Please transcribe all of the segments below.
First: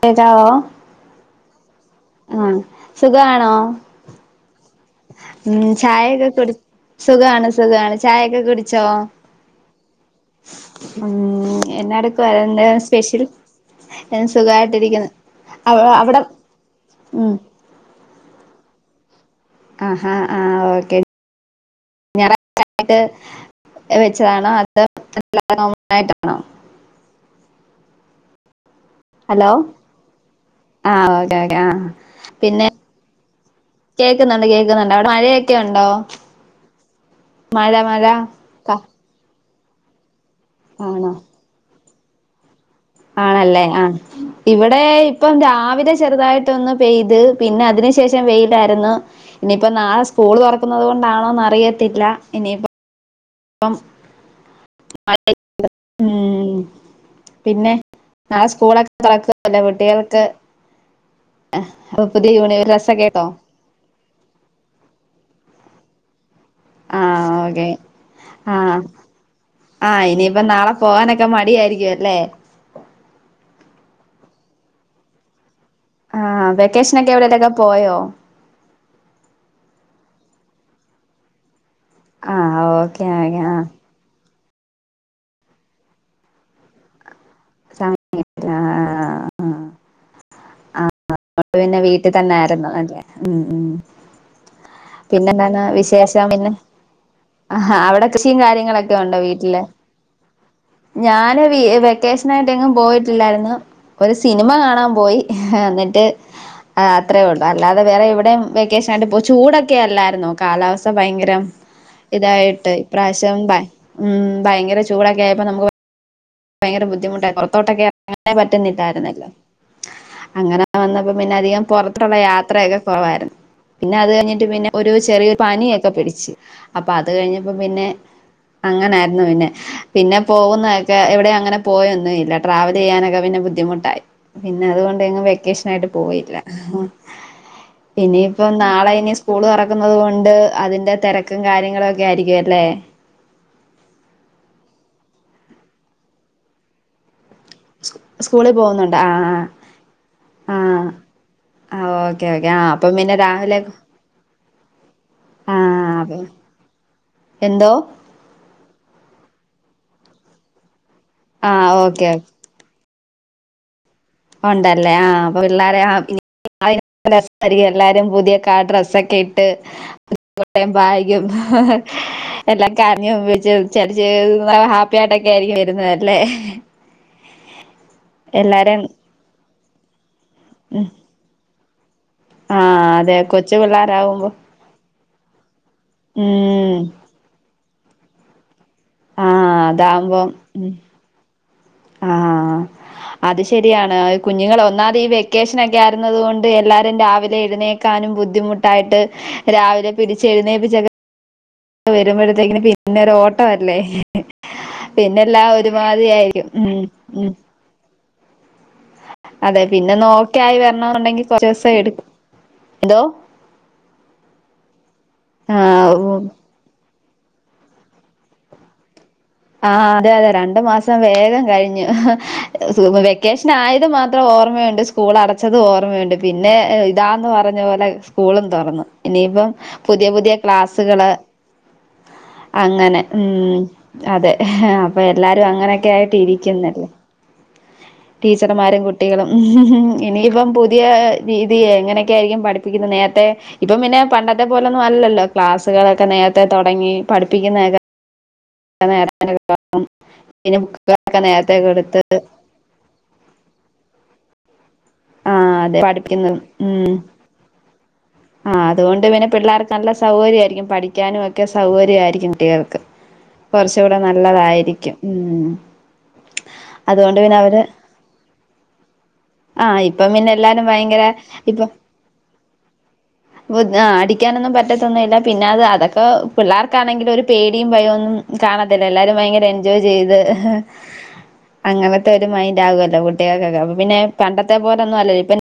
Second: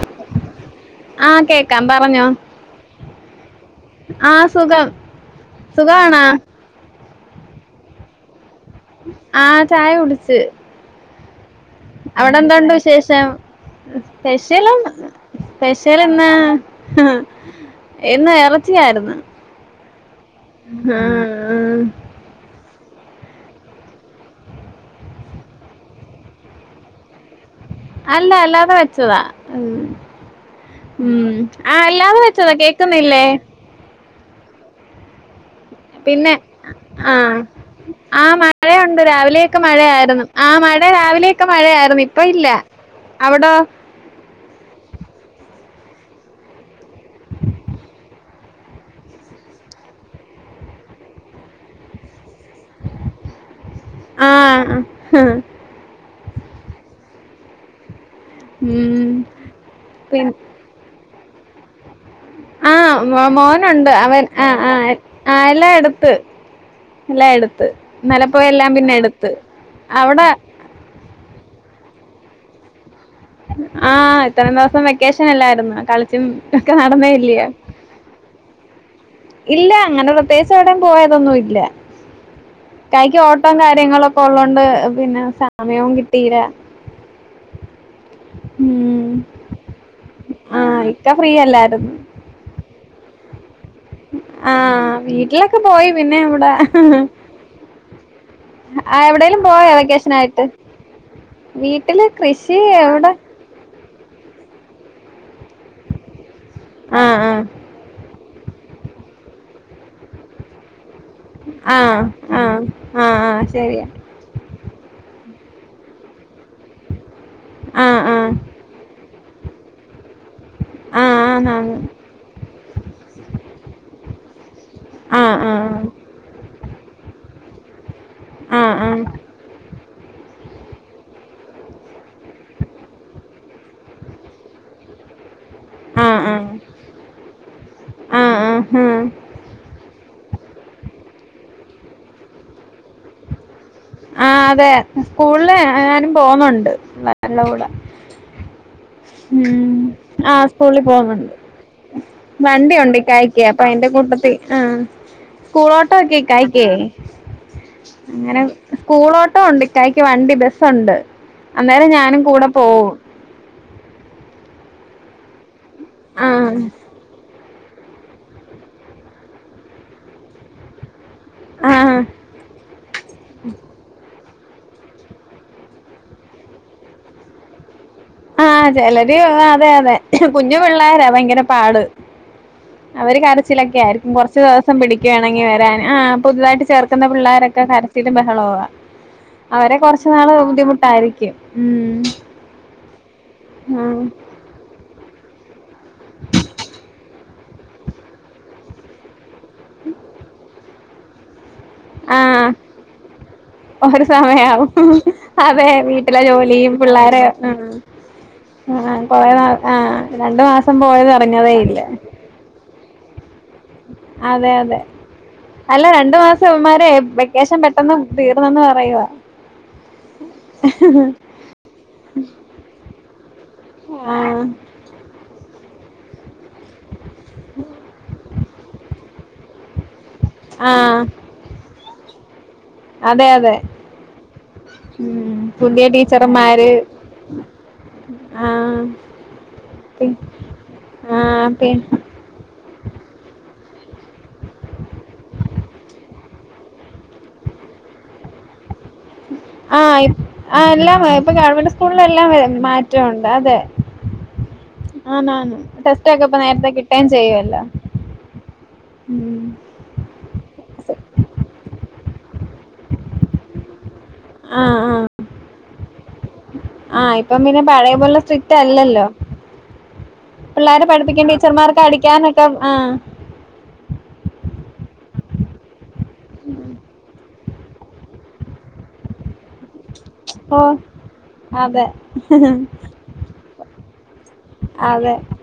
Hello ക്കാം പറഞ്ഞോ ആ സുഖം ഉം സുഖാണോ ചായൊക്കെ കുടി സുഖാണ് സുഖാണ് ചായൊക്കെ കുടി ആഹ് ചായ കുടിച്ച് ഉം എന്നാടുക്കുവാ അവിടെ എന്താ എന്തൊണ്ട് സ്പെഷ്യൽ വിശേഷം സ്പെഷ്യലൊന്ന് സുഖായിട്ടിരിക്കുന്നു അവ സ്പെഷ്യൽ അവിടെ ഇന്ന് ഉം ഇന്ന് എറ ച്ചിയായിരുന്നു ആ ആഹ് ഓക്കെ ഞാ റാഴ്ച്ചയായിട്ട് വെച്ചതാണോ അതോ [unintelligible] ആയിട്ടാണോ അല്ല അല്ലാതെ വെ ച്ചതാ ഹലോ ആഹ് ഉംഉം ഓക്കെ ഓക്കെ ആ ആഹ് അല്ലാതെ വെച്ചതാ പിന്നെ കേക്കുന്നില്ലേ കേക്കുന്നുണ്ട് കേക്കുന്നുണ്ട് അവ്ടെ മഴയ പിന്നെ ആഹ് മഴ മഴ ആ ക മഴയുണ്ട്. രാവിലെ ക്കെ മഴയായിരുന്നു ആ മഴ ആണോ രാവിലെയൊക്കെ മഴയായിരുന്നു ഇ പ്പ ഇല്ല അവിടോ ആണല്ലേ ആഹ് ഇവിടെ ഇപ്പം രാവിലെ ചെറുതായിട്ടൊന്ന് പെയ്ത് പിന്നെ അതിനു ശേഷം വെയ് ലായിരുന്നു ഇനിയിപ്പം നാളെ സ്കൂൾ തൊറക്കുന്നത് കൊണ്ടാണോന്ന് അറിയത്തില്ല ഇനിയിപ്പ ആഹ് ഹ് ഉം പിന്നെ നാളെ സ്കൂളൊക്കെ തുറക്കുവല്ലേ കുട്ടികള്ക്ക് അ ആഹ് മോ മോനുണ്ട് അവൻ ആഹ് ആ ആഹ് എല്ലാ എടുത്ത് എല്ലാ ആഹ് എടുത്ത് ഓക്കെ ന്നെലപ്പോഴ എല്ലാം ആഹ് പിന്നെ എടുത്ത് അവിടെ ക്കെ മടിയായിരിക്കും അല്ലേ ആഹ് ഇത്രയും ദിവസം വെക്കേഷൻ എല്ലായിരുന്നു ആഹ് വെക്കേഷന ഒക്കെ എവിടെലൊക്കെ പോയോ ഇല്ല അങ്ങനെ പ്രത്യേകിച്ച് എവിടയും പോയതൊന്നും ഇല്ല ആഹ് ഓക്കെ ഇക്കാക്ക് ഓക്കെ ഓട്ടം ആഹ് കാര്യങ്ങളൊക്കെ ഉള്ള ണ്ട് പിന്നെ സമയവും കിട്ടീല്ല സമയം കിട്ടില്ല ഉം ആഹ് ആഹ് ആഹ് ആഹ് ഇക്ക പിന്നെ ഫ്രീയല്ലായിരുന്നു വീട്ടിൽ തന്നെ ഉം ഉം ഉം പിന്നെ എന്താണ് വിശേഷം പിന്നെ ആ അവിടെ കൃഷിയും കാര്യങ്ങളൊക്കെ ആ ഉണ്ടോ എവിടെയെങ്കിലും വീട്ടില് പോയോ വെക്കേഷൻ ആയിട്ട് ഞാന് വീട്ടില് കൃഷി വെക്കേഷനായിട്ടെങ്ങും എവിടെ പോയിട്ടില്ലായിരുന്നു ഒരു സിനിമ കാണാൻ പോയി എന്നിട്ട് ആ അത്രേ ആ ഉള്ളൂ അല്ലാതെ വേറെ ഇവിടെ വെക്കേഷനായിട്ട് പോ ചൂടൊ ക്കെല്ലായിരുന്നോ കാലാവസ് [unintelligible] ഭയങ്കരം ആഹ് ആഹ് ഇതായിട്ട് ആഹ് ഇപ്രാവശ്യം ആഹ് ഭയ് ശരിയാ ഉം ഭയങ്കര ചൂടൊക്കെ പ്പ നമു [unintelligible] ഭയങ്കര ബുദ്ധിമുട്ട പുറത്തോട്ടൊക്കെ ആഹ് ആഹ് ഇറങ്ങനെ പറ്റുന്നില്ലായിരുന്നല്ലോ അങ്ങനെ വന്നപ്പോ ആഹ് പിന്നെ അധികം ആന്നാന്ന് പുറത്തുള്ള യാത്രയൊക്കെ കുറവായിരുന്നു പിന്നെ അത് കഴിഞ്ഞിട്ട് പിന്നെ ഒരു ചെറിയ ആഹ് ആഹ് പനിയൊക്കെ പിടിച്ചു അപ്പൊ അത് കഴിഞ്ഞ അപ്പം പിന്നെ ആഹ് അങ്ങനായിരുന്നു ആഹ് പിന്നെ പിന്നെ പോവുന്നാഴ് എവിടെ അങ്ങനെ പോയൊന്നും ഇല്ല ട്രാവൽ ചെയ്യാനൊക്കെ പിന്നെ ബുദ്ധിമുട്ടായി പിന്നെ അതുകൊണ്ട് എങ്ങും വെക്കേഷ ആഹ് പോയില്ല ആഹ് ആഹ് പിന്നീപ്പം ആഹ് നാളെ ഹും ഇനി സ്കൂള് തുറക്കുന്നത് കൊണ്ട് അതിന്റെ തെര ക്കും കാര്യങ്ങളും ഒക്കെ ആയിരിക്കും അല്ലേ ആ അതെ സ്കൂളില് ഞാനും പോന്നോണ്ട് സ്കൂ സ്കൂളിൽ പോവുന്നുണ്ട് മ് ആ സ്കൂളിൽ പോന്നുണ്ട് ആ ഓക്കെ ഓക്കെ ആ വണ്ടി അപ്പം ഉണ്ട് പിന്നെ ഇകായ്ക്ക രാവിലെ അപ്പ അയിന്റെ കൂട്ടത്തി ആ ആ സ്കൂൾ ഓട്ടോ അപ്പൊ ഒക്കെ കായക്ക എന്തോ അങ്ങനെ സ്കൂളോട്ടം ഉണ്ട് ഇക്കായ് ക്ക് വണ്ടി ബസ്സുണ്ട് ആ അന്നേരം ഓക്കെ ഞാനും കൂടെ പോകവും ഒണ്ടല്ലേ ആ അപ്പം [unintelligible] ആഹ് [unintelligible] എല്ലാരും പുതിയ ഡ്രസ്സൊക്കെ ഇട്ട് [unintelligible] ആഹ് [unintelligible] ഹാപ്പിയായിട്ടൊക്കെ ആയിരിക്കും വരുന്നതല്ലേ ആ എല്ലാരും ചെലര് അതെ അതെ കുഞ്ഞു ഉം പിള്ളരാ ഭയങ്കര പാട് ആ അതെ അവര് കൊച്ചു കരച്ചിലൊക്കെയായിരിക്കും പിള്ളേരാവുമ്പോ കുറച്ചു ദിവസം പിടി ഒക്കെ ആണെങ്കിൽവരാൻ ആ പുതുതായിട്ട് ഉം ചേർക്കുന്ന പിള്ളോരൊക്കെ കര [unintelligible] ബഹളവാ ആ അവരെ കൊറച്ച് നാള് ബുദ്ധിമുട്ടായിരിക്കും മ് ആാാ അത് ശരിയാണ് ആഹ് കുഞ്ഞുങ്ങൾ ഒന്നാത് ഈ വെക്കേഷന നായിരുന്നത്കൊണ്ട് എല്ലാരും രാവി എഴുന്നേക്കാനും ബുദ്ധിമുട്ടായിട്ട് രാവിലെ പിടിച്ച് എഴുന്നേപ്പിച്ചോ ആ ഒരു ഓട്ടമല്ലേ ഒരു സമയാവും പിന്നെല്ലാം അതെ ഒരുമാതിരി വീട്ടിലെ ആയിരിക്കും ജോലിയും ഉം പിള്ളോരേ ഉം മ് ആ പോയ അതെ ആ പിന്നെ രണ്ടു നോക്കായി മാസം വരണന്നുണ്ടെങ്കിൽ കുറച്ച് പോയതറിഞ്ഞതേ ദിവസം ഇല്ല എടുക്കും എന്തോ അതെ അതെ അല്ല രണ്ടു ആഹ് മാസം ഇവമാരെ വെക്കേഷൻ പെട്ടെന്ന് തീർന്നെന്ന് പറയുവാ. ആഹ അതെ അതെ രണ്ടു മാസം വേഗം കഴിഞ്ഞു ഹ ഹ വെക്കേഷൻ ആയത് മാത്രം ആഹ് ഓർമ്മയുണ്ട് സ്കൂൾ അട അത് ഓർമ്മയുണ്ട്. പിന്നെ ഇതാന്ന് പറഞ്ഞപോലെ സ്കൂളും തുറന്നു ഇനിയിപ്പം പുതിയ പുതിയ ആഹ് ക്ലാസ്സുകള് അങ്ങനെ അതെ അതെ ഉം അതെ ഹ ഹ അപ്പൊ ഉം എല്ലാരും പുതിയ അങ്ങനൊക്കെ ആയിട്ട് ടീച്ചർമാര് ഇരിക്കുന്നല്ലേ ആ ടീച്ചർമാരും കുട്ടികളും ഹു ഹു പി ഇനിയിപ്പം പുതിയ ആ രീതി പി എങ്ങനെയൊക്കൊയിയിരിക്കും പഠിപ്പിക്കുന്നത് നേരത്തെ ഇപ്പൊ പിന്നെ പണ്ടത്തെ പോലെന്നും അല്ലല്ലോ ക്ലാസ്സുകളൊക്കെ നേരത്തെ തുടങ്ങി പഠിപ്പിക്കുന്നൊക്കെ അത് നേരാ ആ ആ എല്ലാം ഇപ്പൊ നേരത്തെ ഗവൺമെന്റ് കൊടുത്ത് സ്കൂളില് എല്ലാം മാറ്റമുണ്ട് അതെ ആണ് ആഹ് ആണ് അതെ ടെസ്റ്റൊക്കെ പഠിപ്പിക്കുന്നത് ഇപ്പൊ നേരത്തെ കിട്ടെയും ചെയ്യല്ലോ ആ അതുകൊണ്ട് പിന്നെ പിള്ളാർക്ക് നല്ല സൗകര്യരിക്കും പഠിക്കാനുവൊക്കെ സൗകര്യരിക്കും കുട്ടികൾ ക്ക് [unintelligible] ആഹ് ആഹ് ആ അതുകൊണ്ട് ഇപ്പം അവര് പിന്നെ പഴെ പോലെ സ്രിക്ക്റ്റ് അല്ലല്ലോ ആഹ് ഇപ്പം പിന്നെ എല്ലാരും പിള്ളാര് ഭയങ്കര പഠിപ്പിക്കും ടീച്ചർമാർക്ക് അടിക്കാനൊക്കെ ആഹ് വ് ആ അടിക്കാനൊന്നും പറ്റത്തൊന്നുല്ല പിന്നെ അത് അതൊക്ക പിള്ളാർക്കാണെങ്കിൽ ഒരു പേടിയും ഭയൊന്നും കാണത്തില്ല എല്ലാരും ഭയങ്കര എൻ ജോയ് ചെയ്ത് ഹ ഹ ഓ അതെ അങ്ങനത്തെ ഒരു മൈന്റാകുവല്ലോ കുട്ടികക്കൊക്കെ അപ്പോ പിന്നെ പണ്ടത്തെപോലൊന്നും അതെ അല്ലല്ലോ ഇപ്പോ [unintelligible]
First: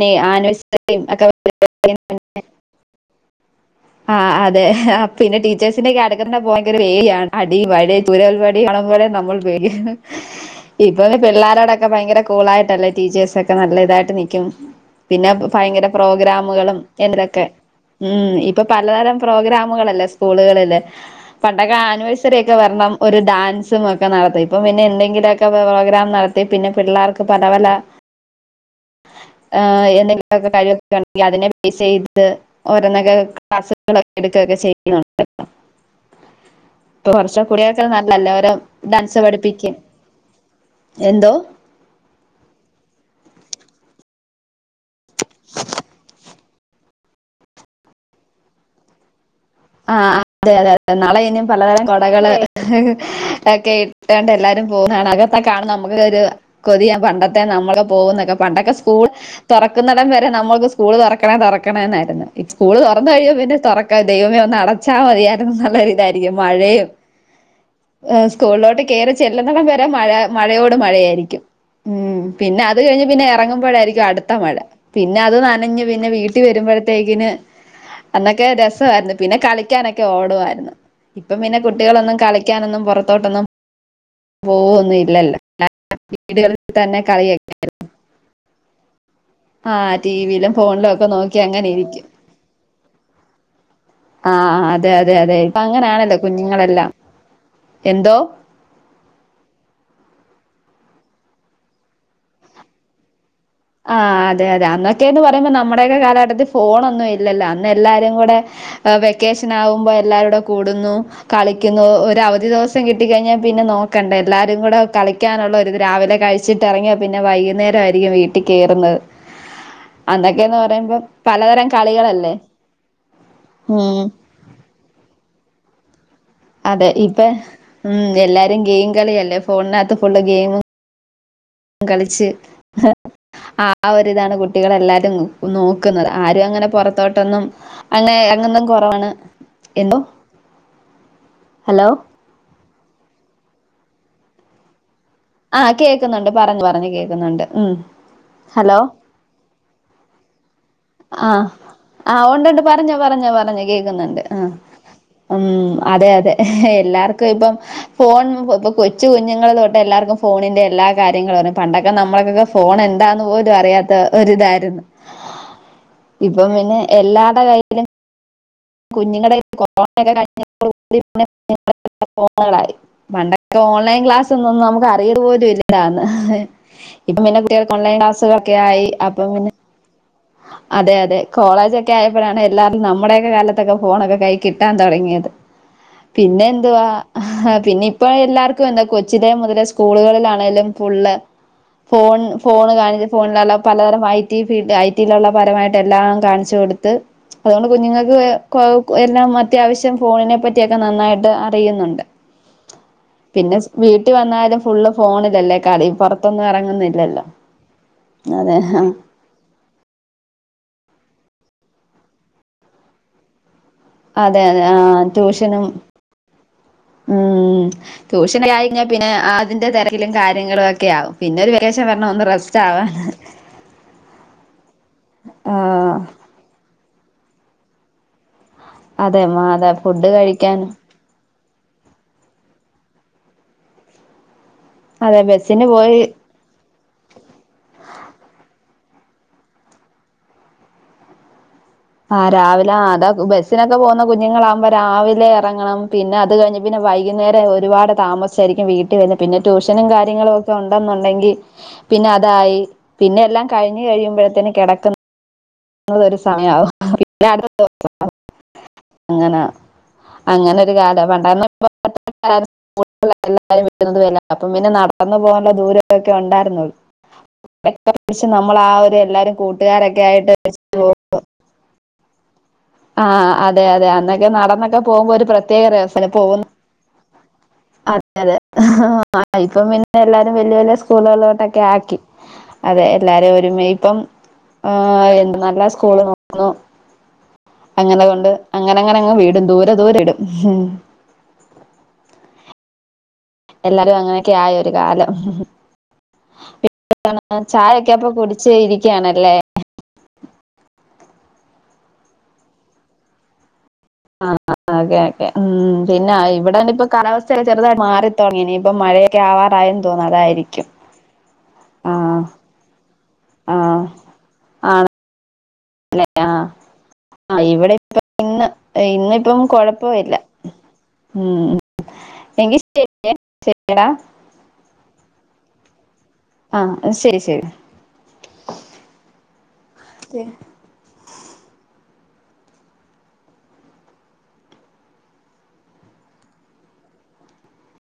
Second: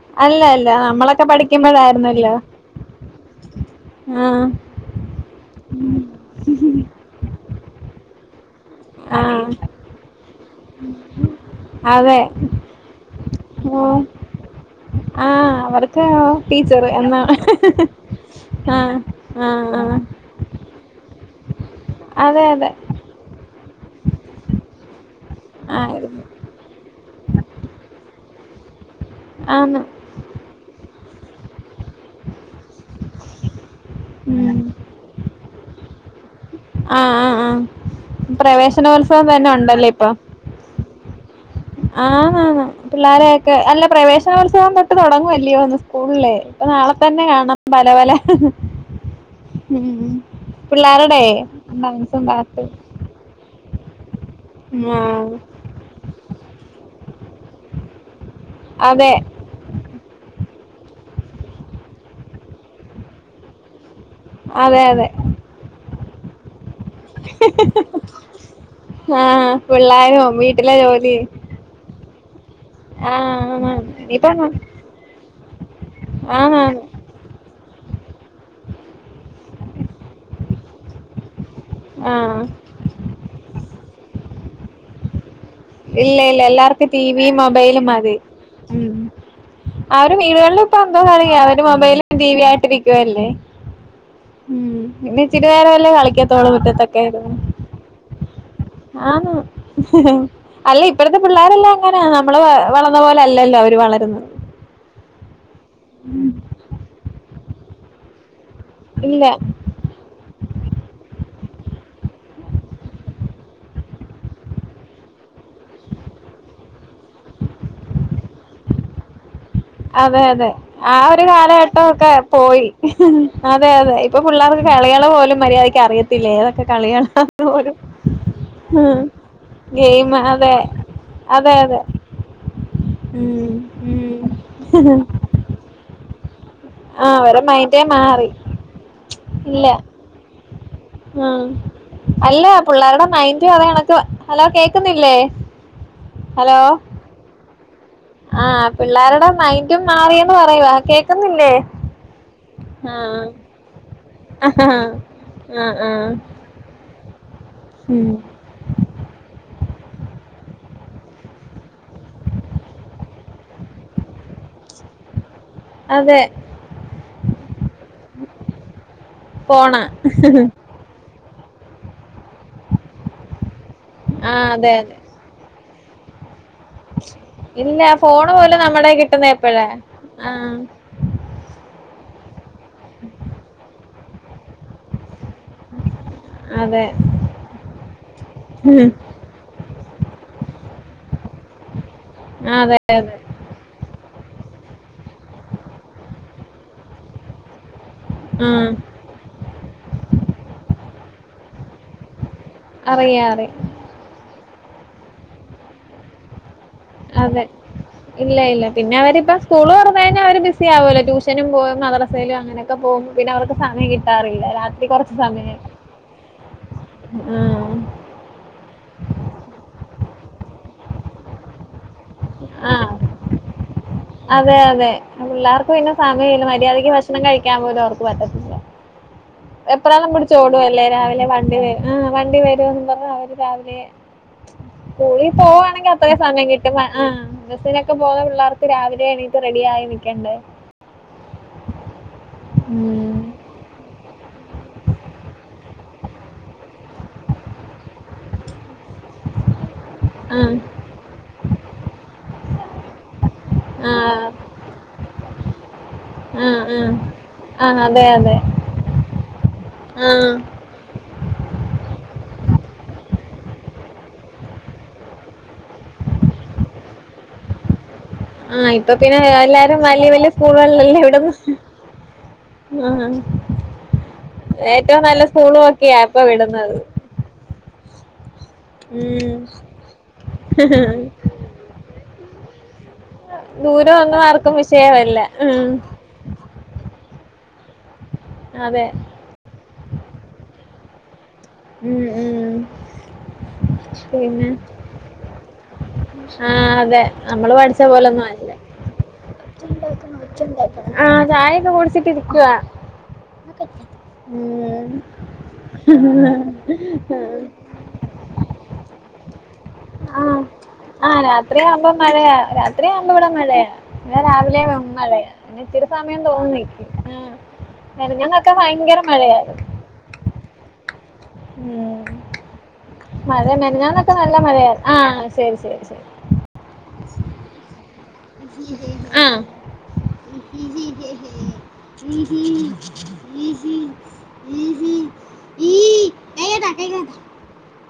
ണ്ടെ ആൻവേസരി ഒക്കെ ക്കുമ്പളര്ന്നല്ലോ ആ ആഹ് അതെ ആ, പിന്നെ ടീച്ചേഴ്സിന്റെ [unintelligible] അടി വടി ചൂരൽ വട് ടി കാണുമ്പോലെ ആ നമ്മൾ പേടിയാണ് ഇപ്പോ പിള്ളാരോടൊക്കെ ഭയങ്കര അതെ കൂളായിട്ടല്ലേ ടീച്ചേഴ്സൊക്കെ ഓ നല്ലഇതാട്ട് നിൽക്കും പിന്നെ ആഹ് ഫയങ്കര അവർക്ക് പ്രോഗ്രാമുകളും ടീച്ചർ എന്നാ എന്തൊക്കെ ഉം ഇപ്പൊ ആഹ് പലതരം ആഹ് ആഹ് പ്രോഗ്രാമുകളല്ലേ സ്കൂളുകളില് [unintelligible] ണ്ടക്കെ അതെ ആനിവേഴ്സറിയൊക്കെ അതെ വരണം ഒരു ഡാൻ സും ഒക്കെ നടത്ത ഇപ്പൊ പിന്നെ എന്തെങ്കിലൊക്കെ [unintelligible] പ്രോഗ്രാം ആയിരുന്നു നടത്തി പിന്നെ പിള്ളാർക്ക് പലപല ആന്ന് ആഹ് എന്തെങ്കിലുമൊക്കെ കാര്യം [unintelligible] [unintelligible] ഓരോന്നൊക്കെ ക്ലാസ്സ്‌കളൊക്കെ എടുക്കുകയൊക്കെ ഉം ചെയ്യുന്നുണ്ട് ഇപ്പൊ ആഹ് ആഹ് കുറച്ച് ആഹ് കുട്ടികൾക്ക് നല്ലൊരു ഡാൻസ് പ്രവേശനോത്സവം തന്നെ പഠിപ്പിക്കാ എന്തോ ആനാണ് പിള്ളോരെയൊക്കെ അല്ല പ്രവേശനോത്സവം പറ്റ് പാട്ട് തുടങ്ങുവല്ലയോ ഇന്ന് സ്കൂളില് നാളെ തന്നെ കാണാം പല പല ആഹ് അതെ അതെ നാളെ പിള്ളേരുടെ ഇനം പലതരം ഡാൻസും കൊടകള് പാട്ടും ഒക്കെ ഇട്ടാണ്ട് എല്ലാരും ആഹ് അതൊക്കെ കാണുമ്പോ നമുക്ക് ഒരു കൊതിയ പണ്ടത്തെ നമ്മള് പോകുന്നൊക്കെ പ പണ്ടൊക്കെ സ്കൂൾ അതെ തുറക്കുന്നടം വരെ നമ്മൾക്ക് സ് സ്കൂള് തുറക്കണേ തുറക്കണേ എന്നായിരുന്നു സ്കൂള് തുറന്നയുമ്പോൾ പിന്നെ തുറക്കരുതേ അതെ അടച്ചാൽ അതെ മതിയായിരുന്നു എന്നുള്ളൊരു ഇതായിരിക്കും മഴയും സ്കൂളിലോട്ട് കയറി ആഹ് ചെല്ലുമ്പോൾ തന്നെ മഴ പിള്ളേരും വീട്ടിലെ മഴയോട് ജോലി മഴയായിരിക്കും ഹ്മ്മ് പിന്നെ അത് കഴിഞ്ഞ് പിന്നെ ആഹ് ആന്നാന്ന് ഇറങ്ങുമ്പോഴായിരിക്കും അടുത്ത ഇനിയിപ്പം മഴ പിന്നെ അത് നനഞ്ഞ് പിന്നെ വീട്ടിൽ ആന്നാന്ന് വരുമ്പോഴത്തേക്കിന് അന്നൊക്കെ രസ [unintelligible] വായിരുന്നു പിന്നെ കളിക്കാനൊക്കെ ഓടുമായിരുന്നു ഇപ്പം പിന്നെ കുട്ടികളൊന്നും ആഹ് കളിക്കാനൊന്നും പുറത്തോട്ടൊന്നും. പോവൊന്നുമില്ലല്ലോ ഇല്ല ഇല്ല എല്ലാർക്കും ടിവിയും മൊബൈലും മതി ഉം ആ അവര് ടിവിയിലും വീടുകളിലും ഇപ്പൊ ഫോണിലും എന്തോ ഒക്കെ കളിയാ നോക്കി അവര് അങ്ങനെ ഇരിക്കും മൊബൈലും ടിവിയും ആയിട്ടിരിക്കുവല്ലേ ആ ഉം അതെ അതെ പിന്നെ അതെ ഇച്ചിരി ഇപ്പ നേരല്ലേ അങ്ങനാണല്ലോ കളിക്കത്തുള്ളൂ കുഞ്ഞുങ്ങളെല്ലാം മുറ്റത്തൊക്കെ. എന്തോ ആണ് അല്ല ഇപ്പോഴത്തെ പിള്ളേരെല്ലാം അങ്ങനെയ നമ്മള് വളർന്ന പോലെ. അല്ലല്ലോ അവര് ആഹ് വളരുന്നത് അതെ അതെ അന്നൊക്കെയന്ന് പറയുമ്പോ നമ്മുടെയൊക്കെ കാലഘട്ടത്തിൽ ഫോണൊന്നും ഇല്ലല്ലോ. അന്ന് എല്ലാരും കൂടെ. ഇല്ല വെക്കേഷൻ ആകുമ്പോ എല്ലാവരോടും കൂടുന്നു കളി. ക്കുന്നു ഒരു അവധി ദിവസം കിട്ടി കഴിഞ്ഞാൽ പിന്നെ നോക്കണ്ട എല്ലാവരും കൂടെ കളിക്കാനുള്ള ഒരു രാവിലെ കഴിച്ചിട്ട് ഇറങ്ങിയാൽ പിന്നെ വൈകുന്നേ രായിരിക്കും വീ ട്ടീ കേറുന്നെ അതെ അതെ ആ ഒരു പലതരം കാലഘട്ടക്കൊ കളികളല്ലേ പോയി അതെ അതെ ഉം ഇപ്പൊ പിള്ളേർക്ക് കളികള പോലും മര്യാദി ക്കറിയ ത്തില്ല ഏതൊക്കെ അതെ ഇപ്പ കളികളാന്നു പോലും ഉം എല്ലാരും ഗെയിം കളിയല്ലേ ഫോണിനകത്ത് ഗെയിം ഫുള്ള് അതെ ഗെയിമും അതെ അതെ കളിച്ച് ഉം ആ ഉം ഒരിതാണ് കു കുട്ടികളെല്ലാവരും നോക്കുന്നു ക്കുന്നത് ആർ അങ്ങനെ ആ അവരെ പുറത്തോട്ടൊന്നും മൈൻഡേ അങ്ങനെ മാറി അങ്ങന്നും കുറവാണ് ഇല്ല എന്തോ ഉം ഹലോ അല്ല പിള്ളേരുടെ മൈൻഡ് അത് കണക്ക് ഹലോ കേൾക്കു ന്നില്ലേ ക്കുന്നുണ്ട് [inaudible] പറഞ്ഞു കേൾക്കുന്നുണ്ട് ഉം ആ ഹലോ പിള്ളേരുടെ മൈന്റും മാറിയന്ന് പറയവാ. ആഹ് ഉണ്ടണ്ട് ആഹ് പറഞ്ഞോ കേൾക്കുന്നുണ്ട്. ആ ഉം ആഹ് അതെ ആഹ് അതെ എല്ലാവർ ക്കും [unintelligible] ഉം ഫോൺ ഇപ്പം കൊച്ചു കുഞ്ഞുങ്ങള് തൊട്ട് - എല്ലാർക്കും ഫോണിന്റെ കാര്യങ്ങളും അറിയാം. പണ്ടൊക്കെ നമ്മൾക്കൊക്കെ ഫോൺ എന്താന്ന്പോലും അറിയാത്ത പോലും അറിയാത്ത ഒരിതായിരുന്നു അതെ ഇപ്പം പിന്നെ എല്ലാടെ കയ്യിലും- കുഞ്ഞുങ്ങളുടെ ഫോണാ കൊറോണയൊക്കെ കഴിഞ്ഞതോട് കൂടി പിന്നെ- [inaudible] ഫോണുകളായി പണ്ടൊക്കെ ഓൻലൈൻ ക്ലാസ് ആ ഒന്നൊന്നും അതെ നമുക്ക് അതെ അറിയതുപോലും ഇല്ല [unintelligible] ഇല്ല ഫോണ് പോലും ആയി നമ്മുടെ അപ്പം കിട്ടുന്നത് പിന്നെ എപ്പഴ അതെ അതെ കോളേജൊക്കെ ആയ [unintelligible] എല്ലാരും നമ്മുടെയൊക്കെ കാലത്തൊക്ക ഫോണൊക്കെ- കൈ കിട്ടാൻ തുടങ്ങിയത് പിന്നെ എന്തുവാ അതെ പിന്നെ ഇപ്പ എല്ലാർക്കും എന്താ കൊച്ചിലെ മുതലേ സ്കൂളുകളിലാണെലും ഫുള്ള് ഫോൺ അതെ കാണിച്ച അതെ ഫോണി [unintelligible] പലതരമായി- [unintelligible] ഡിപി ഇട്ട് [inaudible] നിയമപരമായിട്ട് എല്ലാം കാണിച്ചു കൊടുത്ത് അതുകൊണ്ട് [unintelligible] കുഞ്ഞുങ്ങൾക്ക് ആ എല്ലാം അത്യാവശ്യം ഫോണിനെ പറ്റിയൊക്കെ നന്നായിട്ട് അറിയുന്നുണ്ട് അറിയാം അറിയാം പിന്നെ വീട്ടിൽ വന്നാലും- ഫുള്ള് ഫോണിലല്ലേ കളി പുറത്തോന്നും ഇറങ് - അതെ ഇല്ല ഇല്ല പിന്നെ അവരിപ്പ സ്കൂള് തുറന്ന ഉച്ചകഴിഞ്ഞാൽ അവർ ബിസി ആകുമല്ലോ ട്യൂഷനും പോകും മദറസേയിലും അങ്ങനെയൊക്കെ പോകും പിന്നെ അവർക്ക് സമയം അതെ കിട്ടാറില്ല. അതെ ആ രാത്രി കൊറച്ച് സമയം ട്യൂഷനും ആഹ്. ഉം ട്യൂഷൻ കഴിഞ്ഞാ പിന്നെ അതിന്റെ തിര കാര്യങ്ങളും ഒക്കെ ആവും പിന്നെ [unintelligible] ഒന്ന് റെസ്റ്റ് ആവാ. ആഹ്. അതെ അതെ. അത് പിള്ളാർക്ക് പിന്നെ സമയമില്ല മര്യാദയ്ക്ക് ഭ ഭക്ഷണം കഴിക്കാൻ പോലും അവർക്ക് പറ്റത്തില്ല. അതെ മാ അതെ ഫുഡ് വെപ്രാളം പിടിച്ച് കഴിക്കാനും ഓടുവല്ലേ രാവിലെ ആ വണ്ടി വരുമെന്ന് പറഞ്ഞ് അവര് രാവിലെ അതെ സ്കൂളി ബസ്സിന് പോകവാണെങ്കിൽ പോയി അത്രയും സമയം കിട് ആ ബസിനൊക്കെ പോകുന്ന പിള്ളേർക്ക് രാവിലെ എണീറ്റ് റെഡി ആയി നിൽക്കണ്ടേ. ആഹ് രാവിലെ അതാ ബസ്സിനൊക്കെ പോകുന്ന കുഞ്ഞുങ്ങളാകുമ്പോൾ രാവിലെ ഇറങ്ങണം പിന്നെ അത് കഴിഞ്ഞ് പിന്നെ വൈകുന്നേരം ഒരുപാട് താമസിച്ചായിരിക്കും വീട്ടിൽ വരുന്നത് പിന്നെ ട്യൂഷ [unintelligible] കാര്യങ്ങളും ഒക്കെ ആഹ് ഉണ്ടെന്നുണ്ടെങ്കി പിന്നെ അതായി പിന്നെ എല്ലാം കഴിഞ്ഞു ആഹ്. കഴിയുമ്പോഴത്തേന് കിടക്കുന്ന [unintelligible] ഒരു ആഹ് സമയാവും ആഹ് [inaudible] ആഹ് അതെ അതെ അങ്ങനാ ആഹ് അങ്ങനെ ഒരു കാല പണ്ട [inaudible] [inaudible] അപ്പ പിന്നെ നടന്നു പോകാനുള്ള ദൂരമൊക്കെ ഉണ്ടായിരുന്നുള്ളൂ. പിടിച്ച് നമ്മൾ ആ ഇപ്പൊ ഒരു പിന്നെ എല്ലാരും കൂട്ടുകാരൊക്കെ വലിയ വല്യ ആയിട്ട് സ്കൂളുകളിലല്ലേ ഇവിടെന്ന് ആ അതെ അതെ അന്നൊക്കെ നടന്നൊക്കെ ഏറ്റവും പോകുമ്പോ നല്ല ഒരു സ്കൂളും പ്രത്യേക ഒക്കെയാ രസക ഇപ്പൊ പോകുന്നു. വിടുന്നത് അതെ അതെ ഉം ഇപ്പം പിന്നെ എല്ലാരും വല്യ വല്യ സ്കൂളുകളിലോട്ടൊക്കെ ആക്കി. അതെ എല്ലാരും ഒരുമ ദൂരം ഇപ്പം ഒന്നും ആർക്കും ആ വിഷയമല്ല നല്ല ഉം സ്കൂള് വന്നു. അങ്ങനെ കൊണ് അങ്ങനെ അതെ അങ്ങനെങ്ങ് വീടും ദൂരെ ദൂരെ ഇടും മ്മ്. ഉം ഉം എല്ലാരും അങ്ങനെയൊക്കെ പിന്നെ ആയ ഒരു കാലം. ആഹ് അതെ നമ്മള് പഠിച്ച ചായൊക്കെ അപ്പൊ കുടിച്ച് ഇരിക്കയാണല്ലേ. ആ ചായയൊക്കെ കുടിച്ചിട്ട് ഇരിക്കുവാ. ആ. ഉം അതെ അതെ മ്മ് പിന്നെ ഇവിട ഇപ്പൊ കാലാവസ്ഥ ചെറുതായി മാറിത്തുടങ്ങി ഇനിപ്പോ മഴ ക്കെ ആവാർ ആ ആ രാത്രിയാകുമ്പോ ആഹ് മഴയാ രാത്രിയാ ഇന്ന് ഇവിടെ മഴയാ ആഹ് ഇവിടെ രാവിലെ ആണ് മ്മ് മഴയാ ഇച്ചിരി സമയം ആഹ് തോർനിക്ക്. ആ ആഹ് ഇവിടെ ഇപ്പ ഇന്ന് മെനഞ്ഞാന്നൊക്കെ ഭയങ്കര മഴയാ ഇന്നിപ്പം കൊഴപ്പമില്ല ഉം എങ്കി ശരിയേ മഴ ശരിയടാ മെനഞ്ഞന്നൊക്കെ നല്ല മഴയാർന്നു ആഹ ശരി ശരി ശരി ആഹ ശരി ശരി ആഹ [unintelligible]